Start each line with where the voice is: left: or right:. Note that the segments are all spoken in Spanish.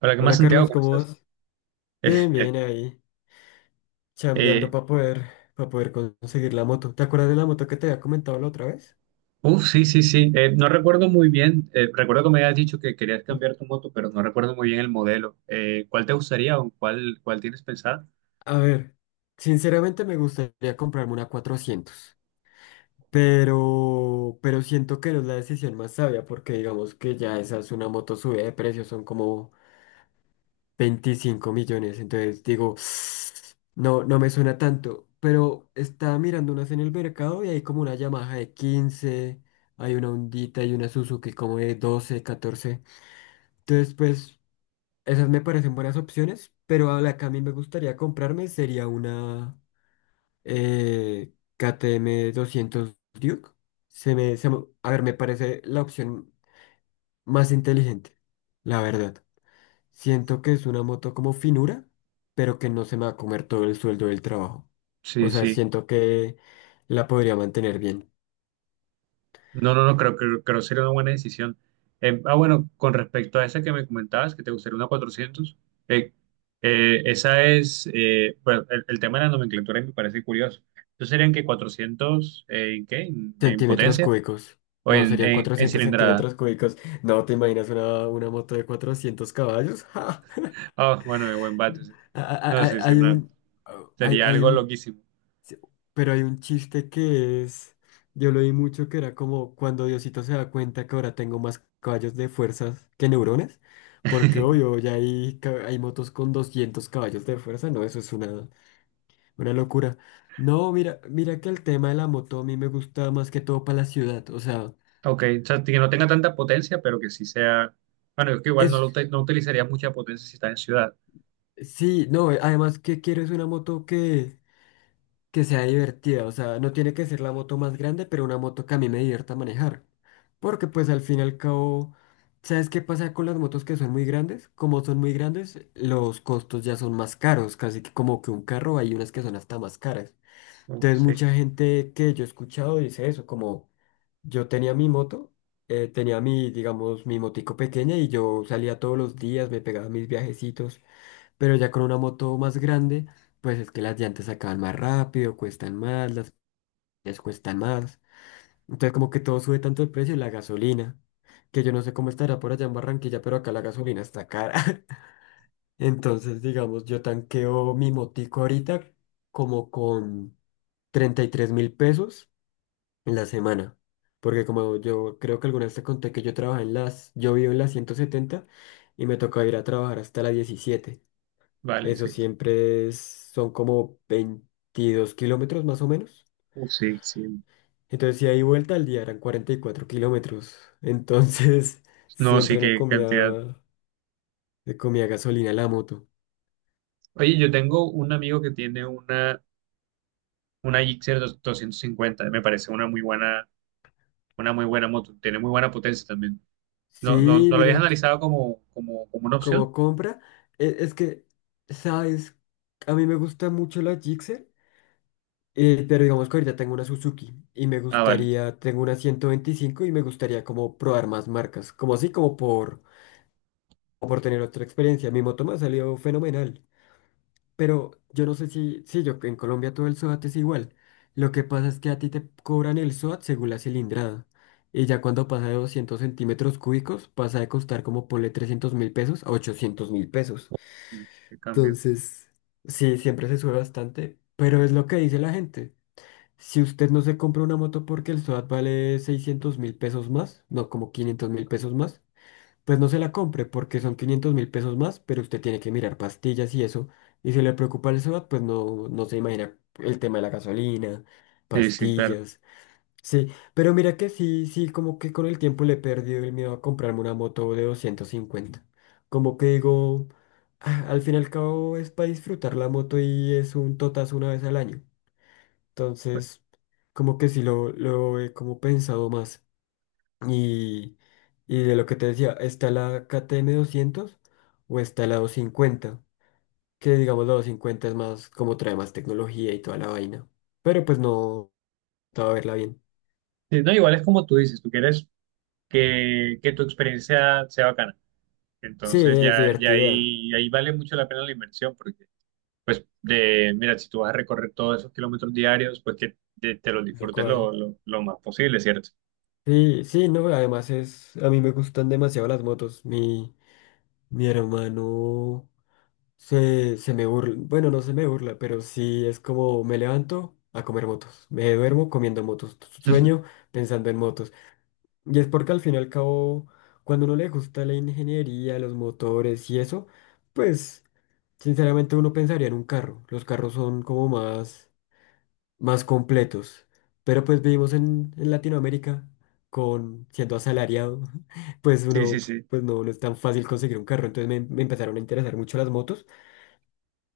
right: Hola, ¿qué más,
left: Hola
right: Santiago?
left: Carlos,
right: ¿Cómo
left: ¿cómo
right: estás?
left: vas? Bien,
right: Eh,
left: bien, ahí, chambeando
right: eh,
left: para poder conseguir la moto. ¿Te acuerdas de la moto que te había comentado la otra vez?
right: sí, sí, sí. No recuerdo muy bien. Recuerdo que me habías dicho que querías cambiar tu moto, pero no recuerdo muy bien el modelo. ¿Cuál te gustaría o cuál tienes pensada?
left: A ver, sinceramente me gustaría comprarme una 400, pero siento que no es la decisión más sabia porque digamos que ya esa es una moto subida de precio, son como 25 millones. Entonces digo, no, no me suena tanto, pero estaba mirando unas en el mercado y hay como una Yamaha de 15. Hay una Hondita y una Suzuki como de 12, 14. Entonces, pues, esas me parecen buenas opciones, pero a la que a mí me gustaría comprarme sería una KTM 200 Duke. A ver, me parece la opción más inteligente, la verdad. Siento que es una moto como finura, pero que no se me va a comer todo el sueldo del trabajo. O
right: Sí,
left: sea,
right: sí.
left: siento que la podría mantener bien.
right: No, no, no, creo, que sería una buena decisión. Bueno, con respecto a esa que me comentabas, que te gustaría una 400 eh, esa es, bueno, el tema de la nomenclatura me parece curioso. ¿Entonces serían que 400 en qué? En
left: Centímetros
right: potencia
left: cúbicos.
right: o
left: No,
right: en,
left: serían
right: en
left: 400
right: cilindrada?
left: centímetros cúbicos. No, ¿te imaginas una moto de 400 caballos? ¡Ja, ja!
right: Ah, bueno, de buen bate, sí.
left: A- a-
right: No,
left: a-
right: sí, sí,
left: Hay
right: no.
left: un, hay,
right: Sería
left: hay
right: algo
left: un
right: loquísimo.
left: sí. Pero hay un chiste que es, yo lo vi mucho, que era como cuando Diosito se da cuenta que ahora tengo más caballos de fuerzas que neuronas, porque obvio, ya hay motos con 200 caballos de fuerza. No, eso es una locura. No, mira, que el tema de la moto a mí me gusta más que todo para la ciudad, o sea,
right: Ok, o sea, que no tenga tanta potencia, pero que sí sea. Bueno, es que igual no,
left: es,
right: no utilizaría mucha potencia si está en ciudad.
left: sí, no, además que quiero es una moto que sea divertida. O sea, no tiene que ser la moto más grande, pero una moto que a mí me divierta manejar. Porque pues al fin y al cabo, ¿sabes qué pasa con las motos que son muy grandes? Como son muy grandes, los costos ya son más caros, casi que como que un carro, hay unas que son hasta más caras.
right: Uf,
left: Entonces
right: sí,
left: mucha gente que yo he escuchado dice eso, como yo tenía mi moto, tenía mi, digamos, mi motico pequeña y yo salía todos los días, me pegaba mis viajecitos. Pero ya con una moto más grande, pues es que las llantas se acaban más rápido, cuestan más, las piezas cuestan más. Entonces como que todo sube tanto el precio, la gasolina, que yo no sé cómo estará por allá en Barranquilla, pero acá la gasolina está cara. Entonces, digamos, yo tanqueo mi motico ahorita como con 33 mil pesos en la semana. Porque como yo creo que alguna vez te conté que yo trabajaba en las, yo vivo en las 170 y me toca ir a trabajar hasta la 17.
right: vale,
left: Eso
right: sí.
left: siempre es- Son como 22 kilómetros más o menos.
right: Uf, sí, sí.
left: Entonces, si hay vuelta al día, eran 44 kilómetros. Entonces
right: No, sí,
left: siempre
right: qué cantidad.
left: me comía gasolina la moto.
right: Oye, yo tengo un amigo que tiene una, 250, me parece una muy buena moto. Tiene muy buena potencia también. ¿No, no, no
left: Sí,
right: lo habías
left: mira,
right: analizado como, como, como una opción?
left: como compra, e- es, que, ¿sabes? A mí me gusta mucho la Gixxer, pero digamos que ahorita tengo una Suzuki y me
right: Ah, vale.
left: gustaría, tengo una 125 y me gustaría como probar más marcas, como así, como por tener otra experiencia. Mi moto me ha salido fenomenal. Pero yo no sé si, sí, yo en Colombia todo el SOAT es igual. Lo que pasa es que a ti te cobran el SOAT según la cilindrada. Y ya cuando pasa de 200 centímetros cúbicos, pasa de costar como ponle 300.000 pesos a 800.000 pesos.
right: Sí, qué cambio.
left: Entonces sí, siempre se sube bastante, pero es lo que dice la gente. Si usted no se compra una moto porque el SOAT vale 600.000 pesos más, no, como 500.000 pesos más, pues no se la compre porque son 500.000 pesos más, pero usted tiene que mirar pastillas y eso. Y si le preocupa el SOAT, pues no, no se imagina el tema de la gasolina,
right: Sí, sí, claro.
left: pastillas. Sí, pero mira que sí, sí, como que con el tiempo le he perdido el miedo a comprarme una moto de 250. Como que digo, "Ah, al fin y al cabo es para disfrutar la moto y es un totazo una vez al año". Entonces, como que sí lo he como pensado más. Y, y de lo que te decía, está la KTM 200 o está la 250, que digamos la 250 es más, como trae más tecnología y toda la vaina. Pero pues no te va a verla bien.
right: Sí, no, igual es como tú dices, tú quieres que tu experiencia sea bacana.
left: Sí,
right: Entonces
left: es
right: ya, ya
left: divertida,
right: ahí, ahí vale mucho la pena la inversión, porque pues de, mira, si tú vas a recorrer todos esos kilómetros diarios, pues que te los
left: tal
right: disfrutes
left: cual.
right: lo más posible, ¿cierto?
left: Sí, sí, no, además es, a mí me gustan demasiado las motos. Mi hermano se me burla, bueno, no se me burla, pero sí es como me levanto a comer motos, me duermo comiendo motos, sueño pensando en motos. Y es porque al fin y al cabo, cuando uno le gusta la ingeniería, los motores y eso, pues sinceramente uno pensaría en un carro. Los carros son como más, más completos. Pero pues vivimos en Latinoamérica con siendo asalariado, pues
right: Sí, sí,
left: uno,
right: sí.
left: pues no, no es tan fácil conseguir un carro. Entonces me empezaron a interesar mucho las motos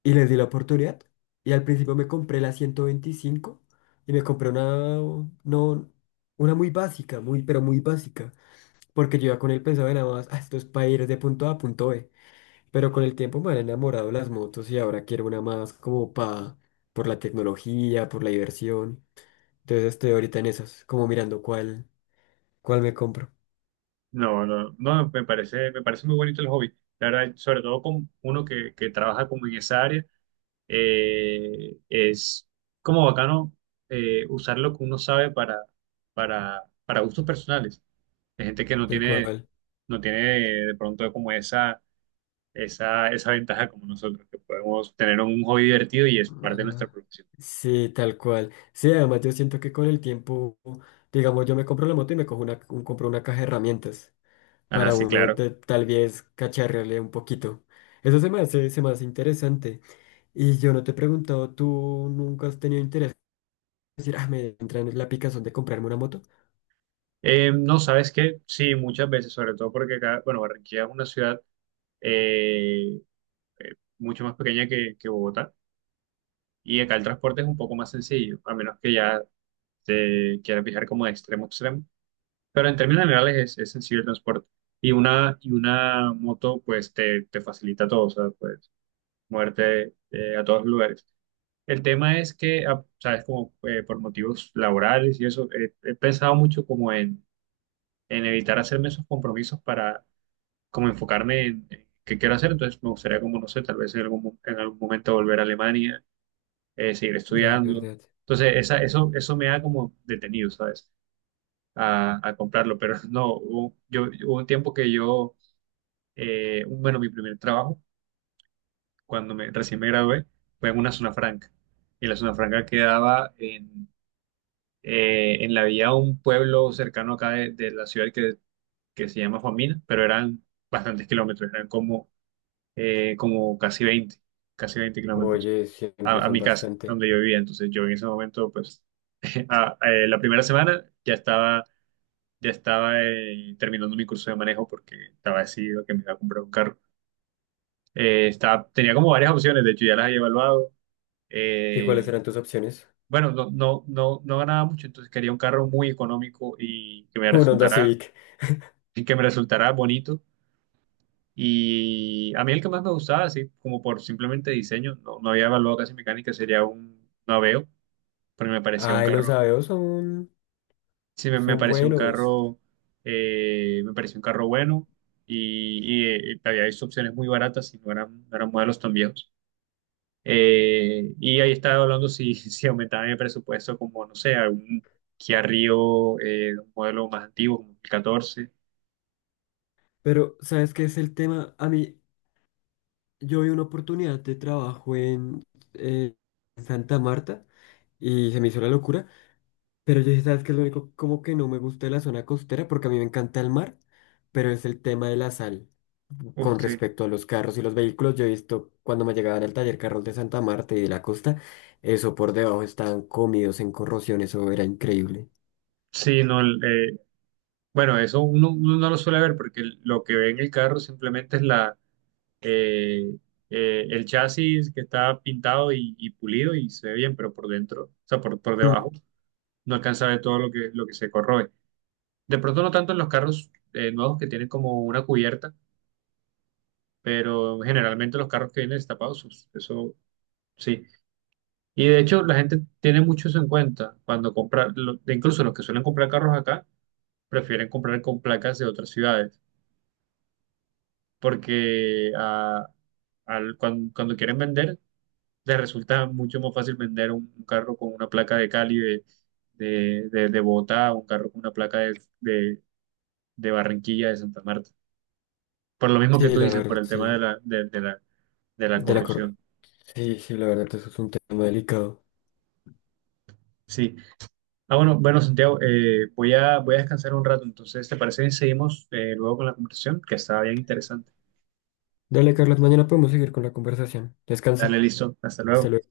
left: y les di la oportunidad. Y al principio me compré la 125 y me compré una, no, una muy básica, muy, pero muy básica. Porque yo iba con el pensaba nada más, "Ah, esto es para ir de punto A a punto B". Pero con el tiempo me han enamorado las motos y ahora quiero una más como para, por la tecnología, por la diversión. Entonces estoy ahorita en esas, como mirando cuál, cuál me compro,
right: No, no, no, me parece muy bonito el hobby. La verdad, sobre todo con uno que trabaja como en esa área, es como bacano usar lo que uno sabe para gustos personales. Hay gente que no
left: tal
right: tiene,
left: cual.
right: no tiene de pronto como esa ventaja como nosotros, que podemos tener un hobby divertido y es parte de nuestra
left: Ajá.
right: profesión.
left: Sí, tal cual. Sí, además yo siento que con el tiempo, digamos, yo me compro la moto y me cojo una, un- compro una caja de herramientas
right: Ah,
left: para
right: sí,
left: uno
right: claro.
left: de, tal vez cacharrearle un poquito. Eso se me hace interesante. Y yo no te he preguntado, ¿tú nunca has tenido interés en decir, ah, me entra en la picazón de comprarme una moto?
right: No, ¿sabes qué? Sí, muchas veces, sobre todo porque acá, bueno, Barranquilla es una ciudad eh, mucho más pequeña que Bogotá y acá el transporte es un poco más sencillo, a menos que ya te quieras viajar como de extremo a extremo. Pero en términos generales es sencillo el transporte. Y una moto, pues, te facilita todo, o sea, pues, muerte a todos los lugares. El tema es que, ah, sabes, como por motivos laborales y eso, he pensado mucho como en evitar hacerme esos compromisos para como enfocarme en qué quiero hacer. Entonces me gustaría como, no sé, tal vez en en algún momento volver a Alemania, seguir
left: Es
right: estudiando.
left: verdad.
right: Entonces esa, eso me ha como detenido, ¿sabes? A comprarlo, pero no, hubo un tiempo que yo, bueno, mi primer trabajo cuando recién me gradué, fue en una zona franca. Y la zona franca quedaba en la vía de un pueblo cercano acá de la ciudad que se llama Famina, pero eran bastantes kilómetros, eran como, como casi 20 kilómetros
left: Oye, siempre
right: a
left: son
right: mi casa,
left: bastante.
right: donde yo vivía. Entonces yo en ese momento, pues, la primera semana ya estaba terminando mi curso de manejo porque estaba decidido que me iba a comprar un carro. Tenía como varias opciones, de hecho ya las había evaluado.
left: ¿Y cuáles
right: Eh,
left: eran tus opciones?
right: bueno, no, no, no, no ganaba mucho, entonces quería un carro muy económico y que me
left: Un Honda
right: resultara,
left: Civic.
right: y que me resultara bonito. Y a mí el que más me gustaba, así como por simplemente diseño, no, no había evaluado casi mecánica, sería un Aveo, pero me parecía un
left: Ay, los
right: carro,
left: Aveos son,
right: sí, me
left: son
right: pareció un
left: buenos.
right: carro, me pareció un carro bueno y, y, había visto opciones muy baratas y no eran, no eran modelos tan viejos. Y ahí estaba hablando si, si aumentaban el presupuesto como, no sé, algún Kia Rio, un modelo más antiguo, como el 14.
left: Pero ¿sabes qué es el tema? A mí, yo vi una oportunidad de trabajo en, eh, Santa Marta y se me hizo la locura. Pero yo dije, ¿sabes qué es lo único como que no me gusta de la zona costera? Porque a mí me encanta el mar, pero es el tema de la sal.
right: Uf,
left: Con
right: sí.
left: respecto a los carros y los vehículos, yo he visto cuando me llegaban al taller carros de Santa Marta y de la costa, eso por debajo estaban comidos en corrosión, eso era increíble.
right: Sí, no, bueno, eso uno, uno no lo suele ver porque lo que ve en el carro simplemente es la, eh, el chasis que está pintado y pulido y se ve bien, pero por dentro, o sea, por debajo,
left: Mm.
right: no alcanza a ver todo lo que se corroe. De pronto no tanto en los carros nuevos que tienen como una cubierta, pero generalmente los carros que vienen destapados, pues, eso sí. Y de hecho la gente tiene mucho eso en cuenta cuando compra, de incluso los que suelen comprar carros acá, prefieren comprar con placas de otras ciudades, porque ah, cuando, quieren vender, les resulta mucho más fácil vender un carro con una placa de Cali, de Bogotá, un carro con una placa de, de Barranquilla, de Santa Marta. Por lo mismo que
left: Sí,
right: tú
left: la
right: dices, por
left: verdad,
right: el tema de
left: sí.
right: la, de la, de la
left: De la cor-
right: corrupción.
left: Sí, sí, la verdad, eso es un tema delicado.
right: Sí. Ah, bueno, bueno, Santiago, voy a, voy a descansar un rato, entonces, ¿te parece que seguimos luego con la conversación? Que está bien interesante.
left: Dale, Carlos, mañana podemos seguir con la conversación.
right: Dale,
left: Descansa.
right: listo, hasta
left: Hasta
right: luego.
left: luego.